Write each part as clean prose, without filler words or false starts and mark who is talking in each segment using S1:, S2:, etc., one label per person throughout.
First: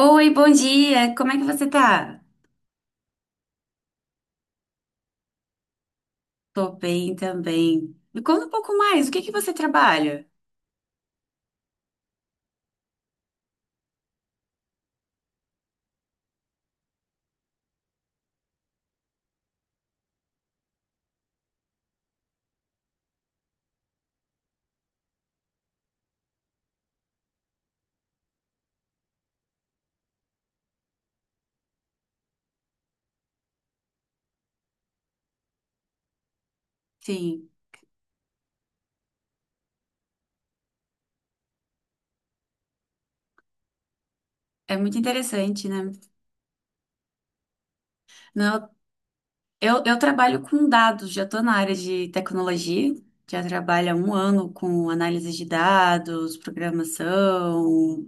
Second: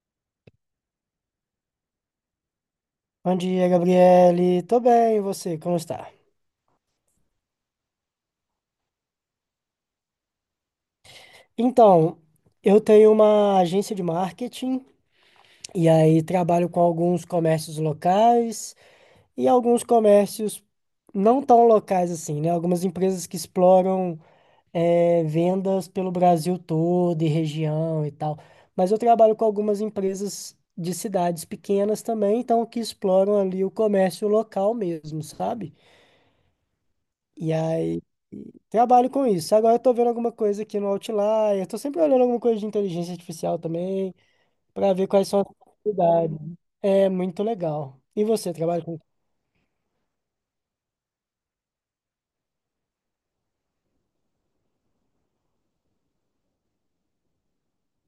S1: Oi, bom dia. Como é que você tá?
S2: Bom dia, Gabriele. Tô bem, e você? Como está?
S1: Tô bem também. Me conta um pouco mais. O que que você trabalha?
S2: Então, eu tenho uma agência de marketing e aí trabalho com alguns comércios locais e alguns comércios não tão locais assim, né? Algumas empresas que exploram vendas pelo Brasil todo e região e tal. Mas eu trabalho com algumas empresas de cidades pequenas também, então que exploram ali o comércio local mesmo, sabe?
S1: Sim,
S2: E aí trabalho com isso. Agora eu tô vendo alguma coisa aqui no Outlier. Tô sempre olhando alguma coisa de inteligência artificial também,
S1: é
S2: para
S1: muito
S2: ver quais são as
S1: interessante, né?
S2: possibilidades. É muito legal. E você
S1: Não,
S2: trabalha com?
S1: eu, eu trabalho com dados, já tô na área de tecnologia. Já trabalho há 1 ano com análise de dados, programação.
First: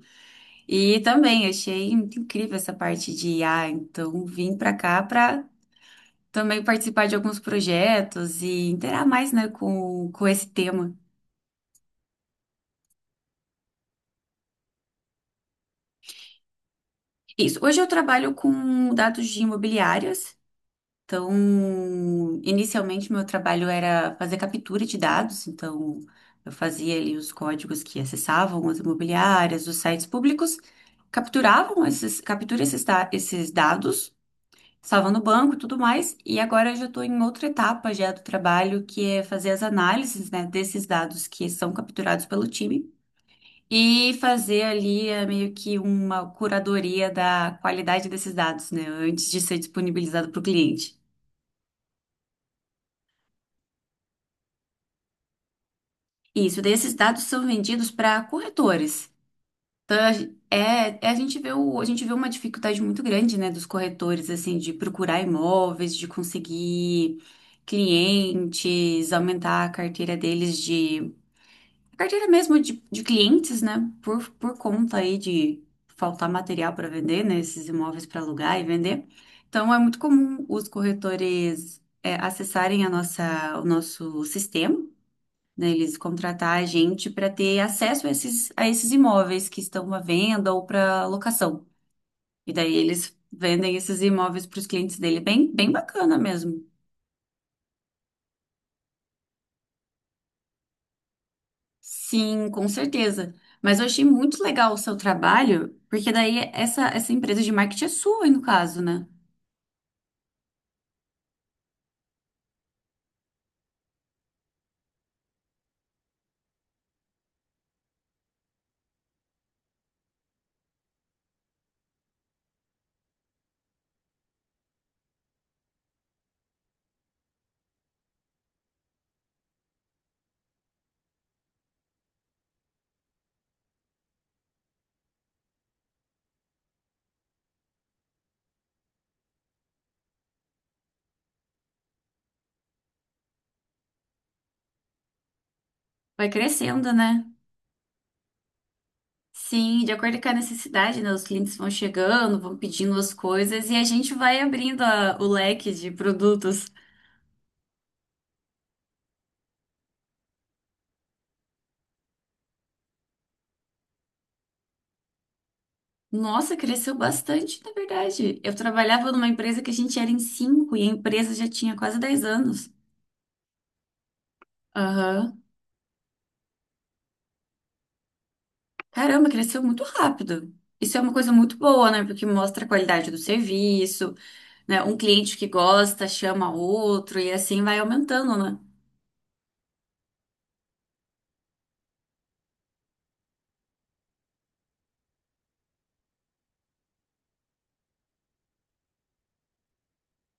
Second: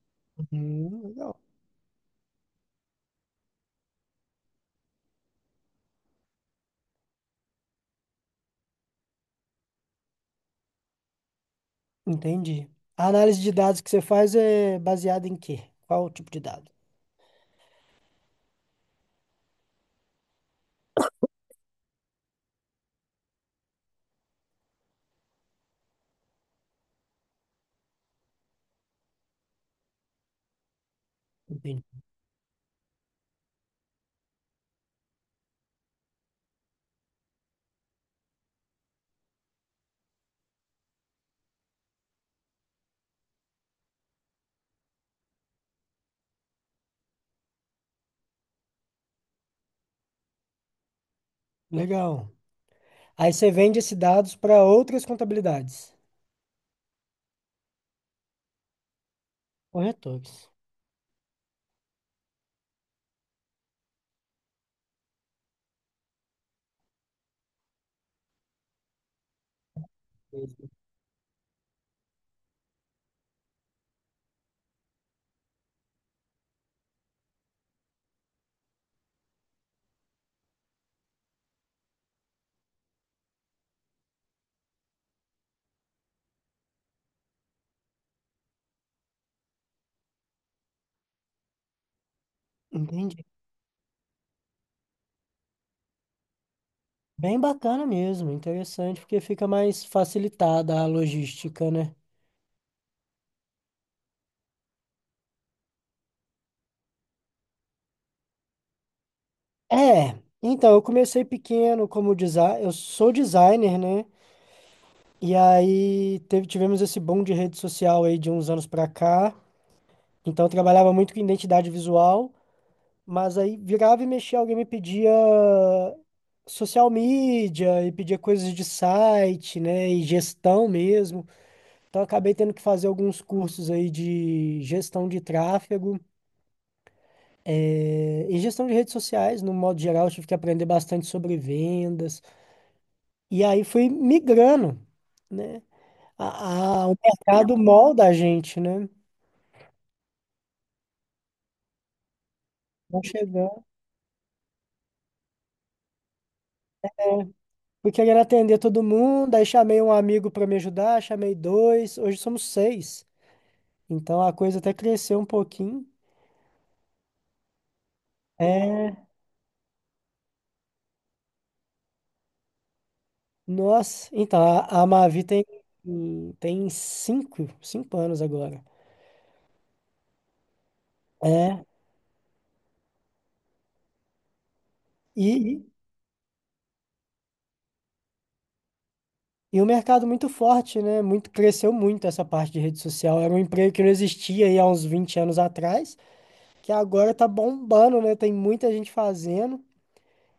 S1: E
S2: Legal.
S1: também achei muito incrível essa parte de IA. Então, vim pra cá pra também participar de alguns projetos e interar mais, né, com esse tema.
S2: Entendi. A análise de dados que você faz é baseada em quê? Qual o tipo de dado?
S1: Isso. Hoje eu trabalho com dados de imobiliárias. Então, inicialmente meu trabalho era fazer captura de dados. Então, eu fazia ali os códigos que acessavam as imobiliárias, os sites públicos, capturavam
S2: Entendi.
S1: esses, captura esses, esses dados, salvam no banco e tudo mais. E agora eu já estou em outra etapa já do trabalho, que é fazer as análises, né, desses dados que são capturados pelo time e fazer ali meio que uma curadoria da qualidade desses dados, né, antes de ser disponibilizado para o cliente.
S2: Legal. Aí você vende esses dados para outras contabilidades,
S1: Isso, daí esses dados são vendidos para corretores. Então,
S2: corretores.
S1: é, a gente vê a gente vê uma dificuldade muito grande, né, dos corretores, assim, de procurar imóveis, de conseguir clientes, aumentar a carteira deles de A carteira mesmo de clientes, né? Por conta aí de faltar material para vender, né? Esses imóveis para alugar e vender. Então, é muito comum os corretores acessarem a nossa, o nosso sistema, né? Eles contratar a gente para ter acesso a esses imóveis que estão à venda ou para locação. E daí eles
S2: Entendi.
S1: vendem esses imóveis para os clientes dele. Bem, bem bacana mesmo.
S2: Bem bacana mesmo, interessante, porque fica mais facilitada a logística, né?
S1: Sim, com certeza. Mas eu achei muito legal o seu trabalho, porque daí essa empresa de marketing é sua, no caso, né?
S2: É, então, eu comecei pequeno como designer, eu sou designer, né? E aí teve, tivemos esse boom de rede social aí de uns anos pra cá. Então eu trabalhava muito com identidade visual, mas aí virava e mexia, alguém me pedia social media e pedia coisas de site, né? E gestão mesmo. Então eu acabei tendo que fazer alguns cursos aí de gestão de tráfego. E gestão de redes sociais, no modo geral, eu tive que aprender bastante sobre vendas. E aí foi migrando, né?
S1: Vai
S2: A,
S1: crescendo,
S2: o
S1: né?
S2: mercado molda a gente, né?
S1: Sim, de acordo com a necessidade, né? Os clientes vão chegando, vão pedindo
S2: Vão
S1: as
S2: chegando.
S1: coisas e a gente vai abrindo o leque de produtos.
S2: Fui querendo atender todo mundo, aí chamei um amigo para me ajudar, chamei dois, hoje somos seis. Então a coisa até cresceu um pouquinho.
S1: Nossa, cresceu bastante, na verdade. Eu
S2: É,
S1: trabalhava numa empresa que a gente era em cinco e a empresa já tinha quase 10 anos.
S2: nossa, então a Mavi
S1: Aham.
S2: tem cinco anos agora.
S1: Caramba, cresceu muito rápido. Isso é uma coisa muito
S2: É,
S1: boa, né? Porque mostra a qualidade do serviço. Né, um cliente que
S2: e,
S1: gosta chama outro e assim vai aumentando, né?
S2: e o mercado muito forte, né? Muito, cresceu muito essa parte de rede social. Era um emprego que não existia aí há uns 20 anos atrás, que agora tá bombando, né? Tem muita gente fazendo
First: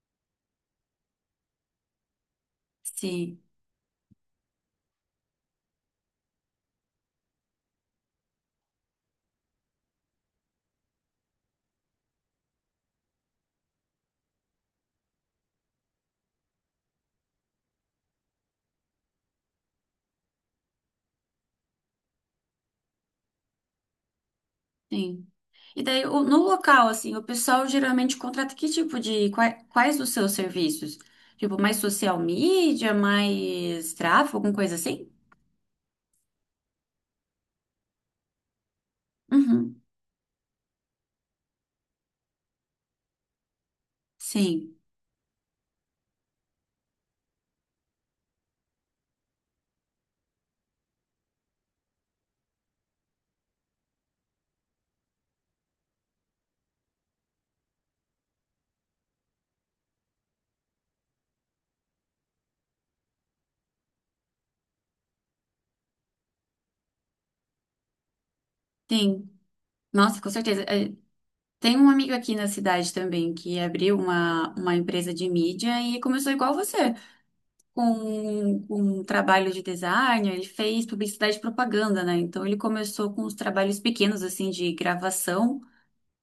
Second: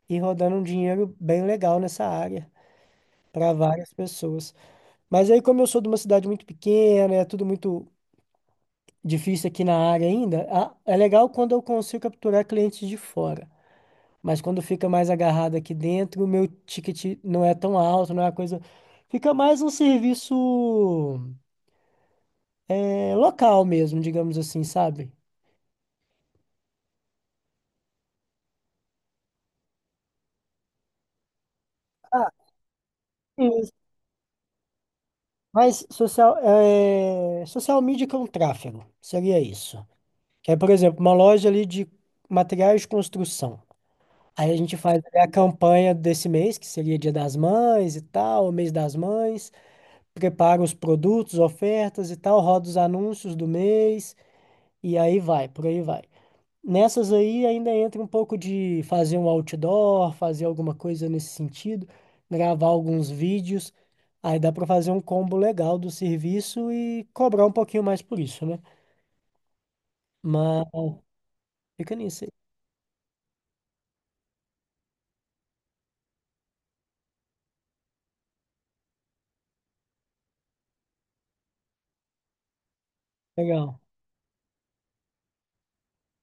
S2: e rodando um dinheiro bem legal nessa área
S1: Sim,
S2: para várias pessoas. Mas aí, como eu sou de uma cidade muito pequena, é tudo muito difícil aqui na área ainda, é legal quando eu consigo capturar clientes de fora. Mas quando fica mais agarrado aqui dentro, o meu ticket não é tão alto, não é uma coisa. Fica mais um serviço é, local mesmo, digamos assim, sabe?
S1: sim. E daí, no local, assim, o pessoal geralmente contrata que tipo de, quais, quais os seus serviços? Tipo, mais social
S2: Ah,
S1: media,
S2: sim.
S1: mais tráfego, alguma coisa assim?
S2: Mas social, é, social media que é um tráfego, seria
S1: Uhum.
S2: isso. Que é, por exemplo, uma loja ali de materiais de construção. Aí a gente
S1: Sim,
S2: faz ali a campanha desse mês, que seria Dia das Mães e tal, o mês das mães, prepara os produtos, ofertas e tal, roda os anúncios do mês, e aí vai, por aí vai. Nessas aí ainda entra um pouco de fazer um outdoor, fazer alguma coisa nesse sentido, gravar alguns vídeos. Aí dá para fazer um combo legal do serviço e cobrar um pouquinho mais por isso, né?
S1: sim. Nossa, com certeza.
S2: Mas
S1: É, tem um
S2: fica
S1: amigo
S2: nisso aí.
S1: aqui na cidade também que abriu uma empresa de mídia e começou igual você, com um trabalho de design, ele fez publicidade e propaganda, né? Então ele começou com os trabalhos
S2: Legal.
S1: pequenos, assim, de gravação.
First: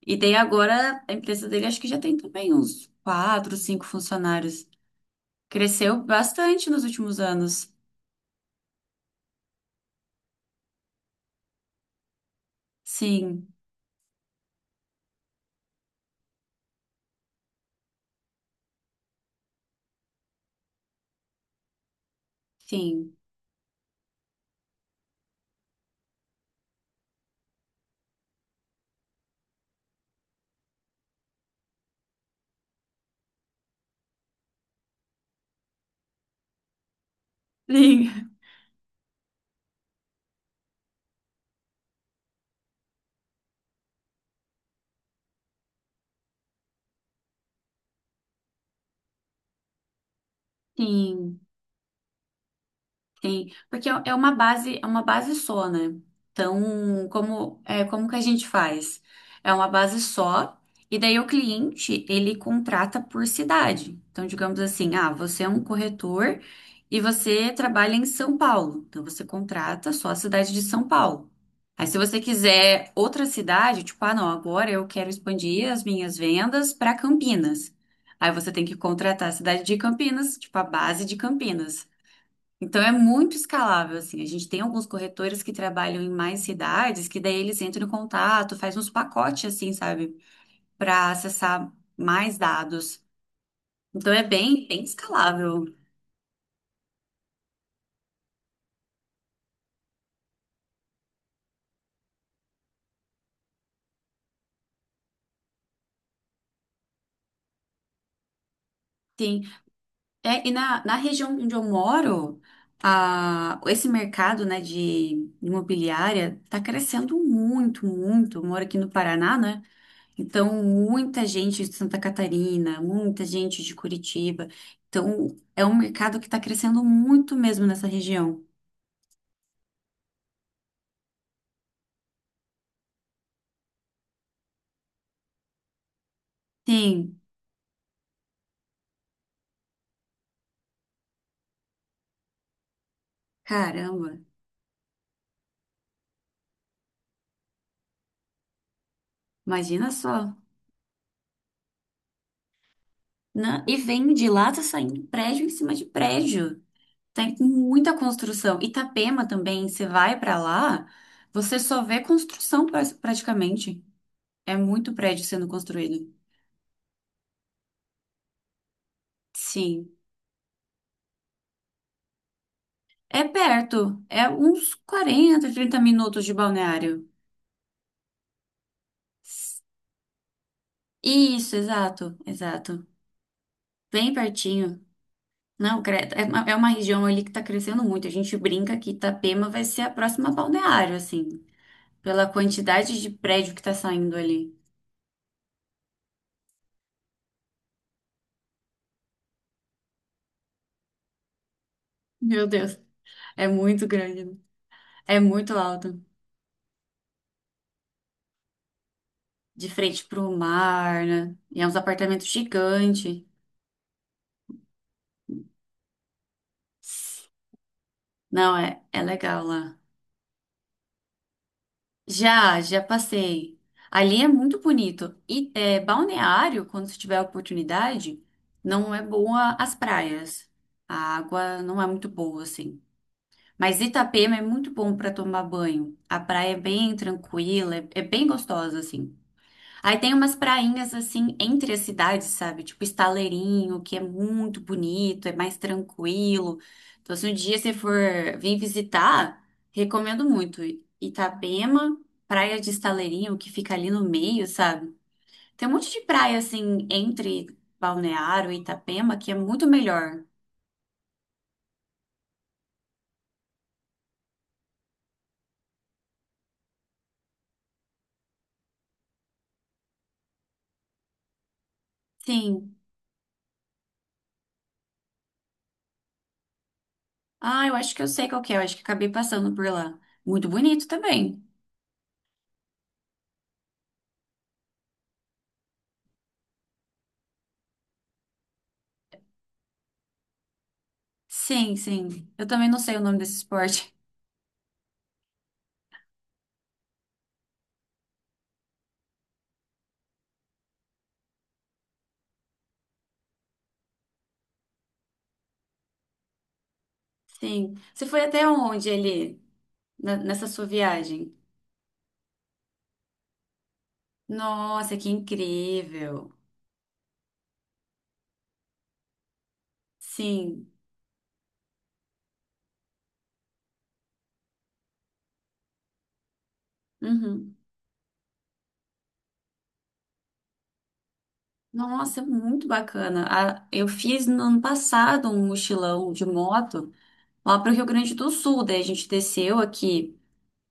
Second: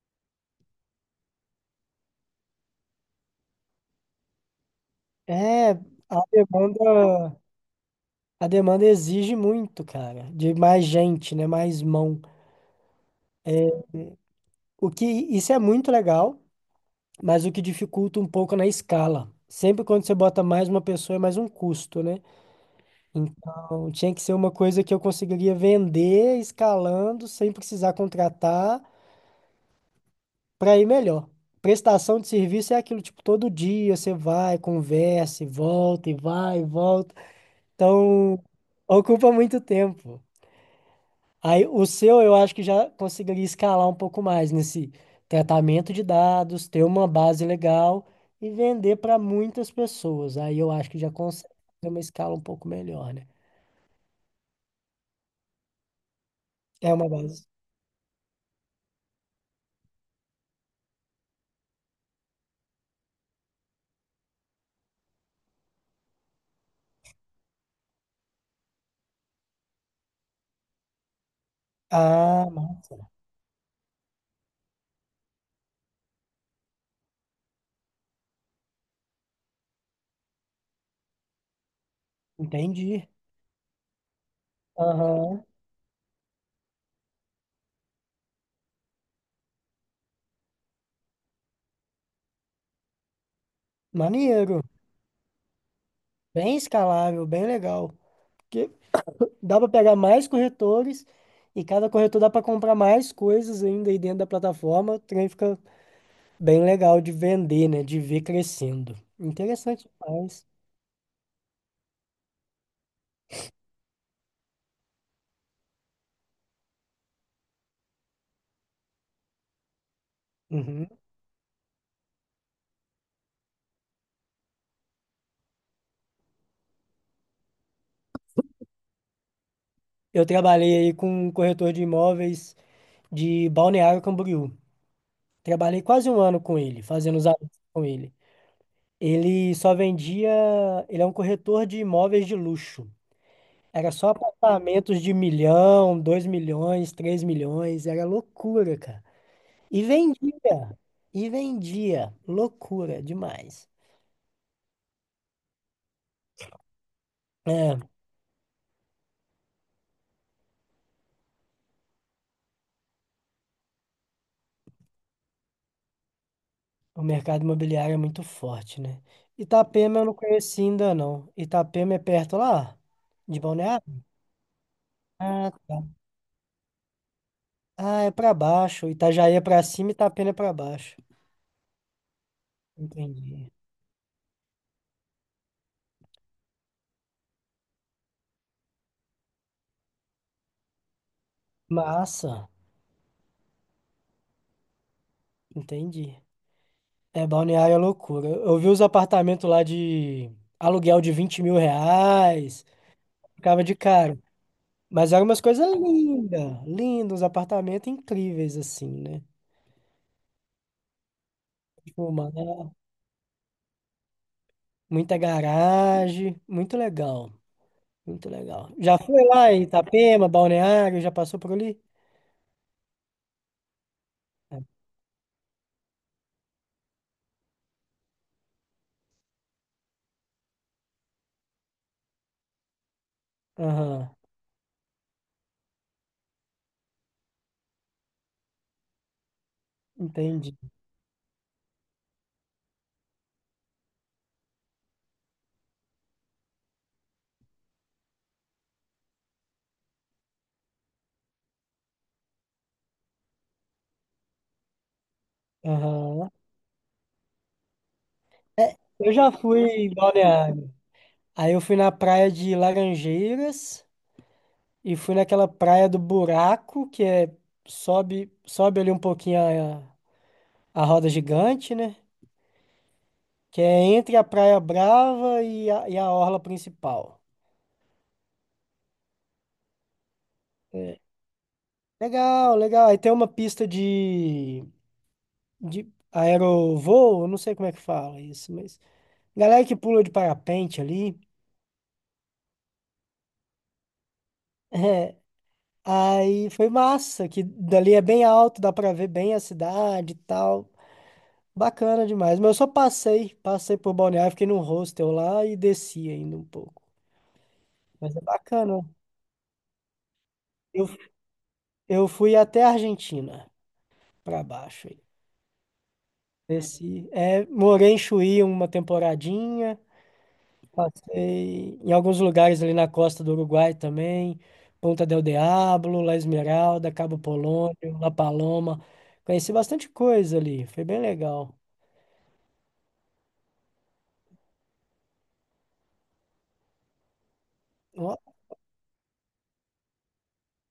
S1: E daí agora a empresa dele acho que já tem também uns quatro, cinco funcionários.
S2: É,
S1: Cresceu
S2: a
S1: bastante nos últimos
S2: demanda,
S1: anos.
S2: a demanda exige muito, cara, de mais gente, né? Mais mão.
S1: Sim,
S2: O que isso é muito legal, mas o que dificulta um pouco na escala. Sempre quando você bota mais uma pessoa é mais um custo, né?
S1: sim,
S2: Então, tinha que ser uma coisa que eu conseguiria vender escalando sem precisar contratar para ir melhor. Prestação de serviço é aquilo, tipo, todo dia você vai, conversa e volta e vai e volta.
S1: sim.
S2: Então, ocupa muito tempo. Aí, o seu eu acho que já conseguiria escalar um pouco mais nesse tratamento de dados, ter uma base legal e vender para muitas pessoas. Aí eu acho que já
S1: Sim.
S2: consegue ter uma escala um pouco melhor, né?
S1: Sim, porque é uma base só, né?
S2: É
S1: Então,
S2: uma base.
S1: como é, como que a gente faz? É uma base só, e daí o cliente, ele contrata por cidade. Então, digamos assim, ah, você é um corretor e você trabalha em São Paulo. Então, você contrata só a cidade de São Paulo. Aí, se você
S2: Ah,
S1: quiser outra cidade, tipo, ah, não, agora eu quero expandir as minhas vendas para Campinas. Aí você tem que contratar a cidade de Campinas, tipo, a base de Campinas. Então é
S2: entendi.
S1: muito escalável, assim. A gente tem alguns corretores
S2: Aham.
S1: que trabalham em mais cidades, que daí eles entram em contato, faz uns pacotes, assim, sabe? Para acessar mais dados. Então é
S2: Maneiro.
S1: bem, bem escalável.
S2: Bem escalável, bem legal. Porque dá para pegar mais corretores e cada corretor dá para comprar mais coisas ainda aí dentro da plataforma. O trem fica bem legal de vender, né? De ver crescendo.
S1: Sim.
S2: Interessante
S1: É,
S2: demais.
S1: e na região onde eu moro, a, esse mercado, né, de imobiliária tá crescendo muito, muito. Eu moro aqui no Paraná, né? Então,
S2: Uhum.
S1: muita gente de Santa Catarina, muita gente de Curitiba. Então, é um mercado que está crescendo muito mesmo nessa região.
S2: Eu trabalhei aí com um corretor de imóveis de Balneário Camboriú. Trabalhei quase um ano com ele, fazendo
S1: Sim,
S2: os anúncios com ele. Ele só vendia. Ele é um corretor de imóveis de luxo. Era só
S1: caramba,
S2: apartamentos de milhão, 2 milhões, 3 milhões, era loucura, cara. E
S1: imagina só.
S2: vendia, e vendia, loucura demais.
S1: E vem de lá, tá saindo prédio em cima de prédio. Tem
S2: É,
S1: muita construção. Itapema também, você vai para lá, você só vê construção praticamente. É muito prédio sendo construído.
S2: o mercado imobiliário é muito forte, né?
S1: Sim.
S2: Itapema eu não conheci ainda, não. Itapema é perto lá,
S1: É
S2: de
S1: perto,
S2: Balneário?
S1: é uns quarenta,
S2: Ah,
S1: trinta
S2: tá.
S1: minutos de balneário.
S2: Ah, é pra baixo. Itajaí é pra cima, e Itapema é pra baixo.
S1: Isso, exato, exato.
S2: Entendi.
S1: Bem pertinho. Não, credo. É uma região ali que tá crescendo muito. A gente brinca que Itapema vai ser a próxima balneário, assim, pela
S2: Massa,
S1: quantidade de prédio que tá saindo ali.
S2: entendi. É, Balneário é loucura. Eu vi os apartamentos lá de aluguel de vinte mil
S1: Meu
S2: reais,
S1: Deus, é
S2: ficava de
S1: muito
S2: cara.
S1: grande, né?
S2: Mas
S1: É
S2: eram umas
S1: muito
S2: coisas
S1: alto.
S2: lindas, lindos, apartamentos incríveis, assim, né?
S1: De frente pro mar, né? E é uns
S2: Tipo,
S1: apartamentos
S2: mano,
S1: gigantes.
S2: muita garagem, muito legal, muito
S1: Não,
S2: legal.
S1: é,
S2: Já
S1: é
S2: foi
S1: legal
S2: lá em
S1: lá.
S2: Itapema, Balneário, já passou por ali?
S1: Já, já passei. Ali é muito bonito. E é, Balneário, quando você tiver a oportunidade, não é boa as praias. A água não é muito boa, assim. Mas
S2: Aham,
S1: Itapema é muito bom para tomar banho. A praia é bem tranquila, é, é bem gostosa, assim. Aí tem umas
S2: entendi.
S1: prainhas assim entre as cidades, sabe? Tipo Estaleirinho, que é muito bonito, é mais tranquilo. Então, se um dia você for vir visitar, recomendo muito. Itapema, Praia de Estaleirinho, que fica ali no meio, sabe? Tem um monte de
S2: Aham.
S1: praia assim entre Balneário e
S2: É, eu
S1: Itapema
S2: já
S1: que é
S2: fui
S1: muito
S2: em
S1: melhor.
S2: Balneário. Aí eu fui na praia de Laranjeiras. E fui naquela praia do buraco, que é sobe, sobe ali um pouquinho a roda gigante, né?
S1: Sim.
S2: Que é entre a Praia Brava e a orla principal.
S1: Ah, eu acho que eu sei qual que é, eu acho que acabei passando por lá. Muito bonito
S2: É.
S1: também.
S2: Legal, legal. Aí tem uma pista de aerovoo, eu não sei como é que fala isso, mas galera que pula de parapente ali.
S1: Sim, sim. Eu também não sei o nome desse esporte.
S2: É. Aí foi massa, que dali é bem alto, dá pra ver bem a cidade e tal. Bacana demais. Mas eu só passei por Balneário, fiquei num hostel lá e desci ainda um pouco.
S1: Sim. Você
S2: Mas é
S1: foi até
S2: bacana.
S1: onde ali, nessa sua
S2: Eu,
S1: viagem?
S2: eu fui até a Argentina, pra baixo
S1: Nossa,
S2: aí.
S1: que incrível.
S2: Desci. É, morei em Chuí uma temporadinha,
S1: Sim.
S2: passei em alguns lugares ali na costa do Uruguai também, Ponta del Diablo, La Esmeralda, Cabo
S1: Uhum.
S2: Polônio, La Paloma. Conheci bastante coisa ali, foi bem legal.
S1: Nossa, muito bacana. Eu fiz no ano passado um mochilão de moto lá para o Rio Grande
S2: Ó,
S1: do Sul. Daí a gente desceu aqui,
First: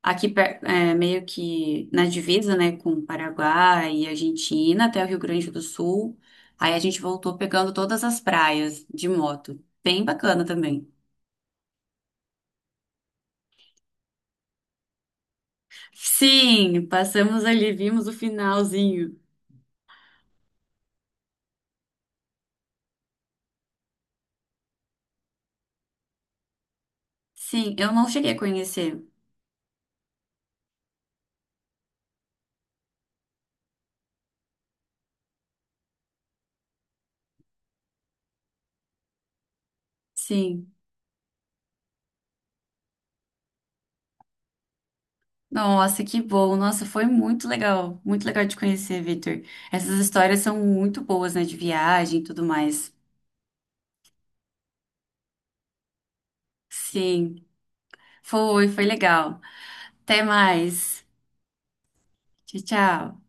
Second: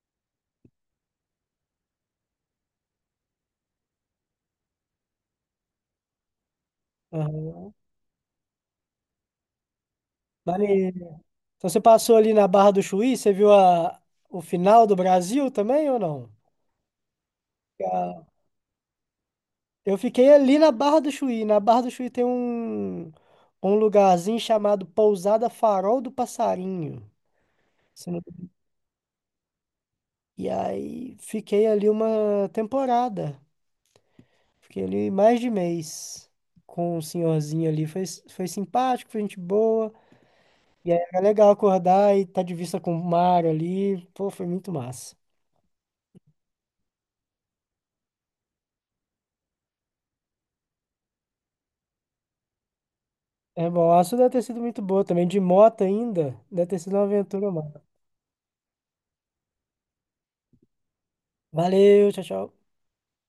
S1: é, meio que na divisa, né, com o Paraguai e Argentina até o Rio Grande do Sul. Aí a gente voltou
S2: aham.
S1: pegando todas as praias de moto. Bem bacana também.
S2: Maneiro. Então você passou ali na Barra do Chuí, você viu a, o final do Brasil também ou não?
S1: Sim, passamos ali, vimos o
S2: A-
S1: finalzinho.
S2: Eu fiquei ali na Barra do Chuí. Na Barra do Chuí tem um lugarzinho chamado Pousada Farol do Passarinho.
S1: Sim, eu não
S2: Se não-
S1: cheguei a conhecer.
S2: E aí fiquei ali uma temporada. Fiquei ali mais de mês com o senhorzinho ali. Foi simpático, foi gente boa.
S1: Sim.
S2: E aí era legal acordar e estar de vista com o mar ali. Pô, foi muito massa.
S1: Nossa, que bom. Nossa, foi muito legal. Muito legal de conhecer, Victor. Essas histórias são muito boas, né? De viagem e tudo mais.
S2: É bom, a sua deve ter sido muito boa também, de moto ainda. Deve ter sido uma
S1: Sim,
S2: aventura, mano.
S1: foi, foi legal. Até mais.
S2: Valeu, tchau,
S1: Tchau,
S2: tchau.
S1: tchau.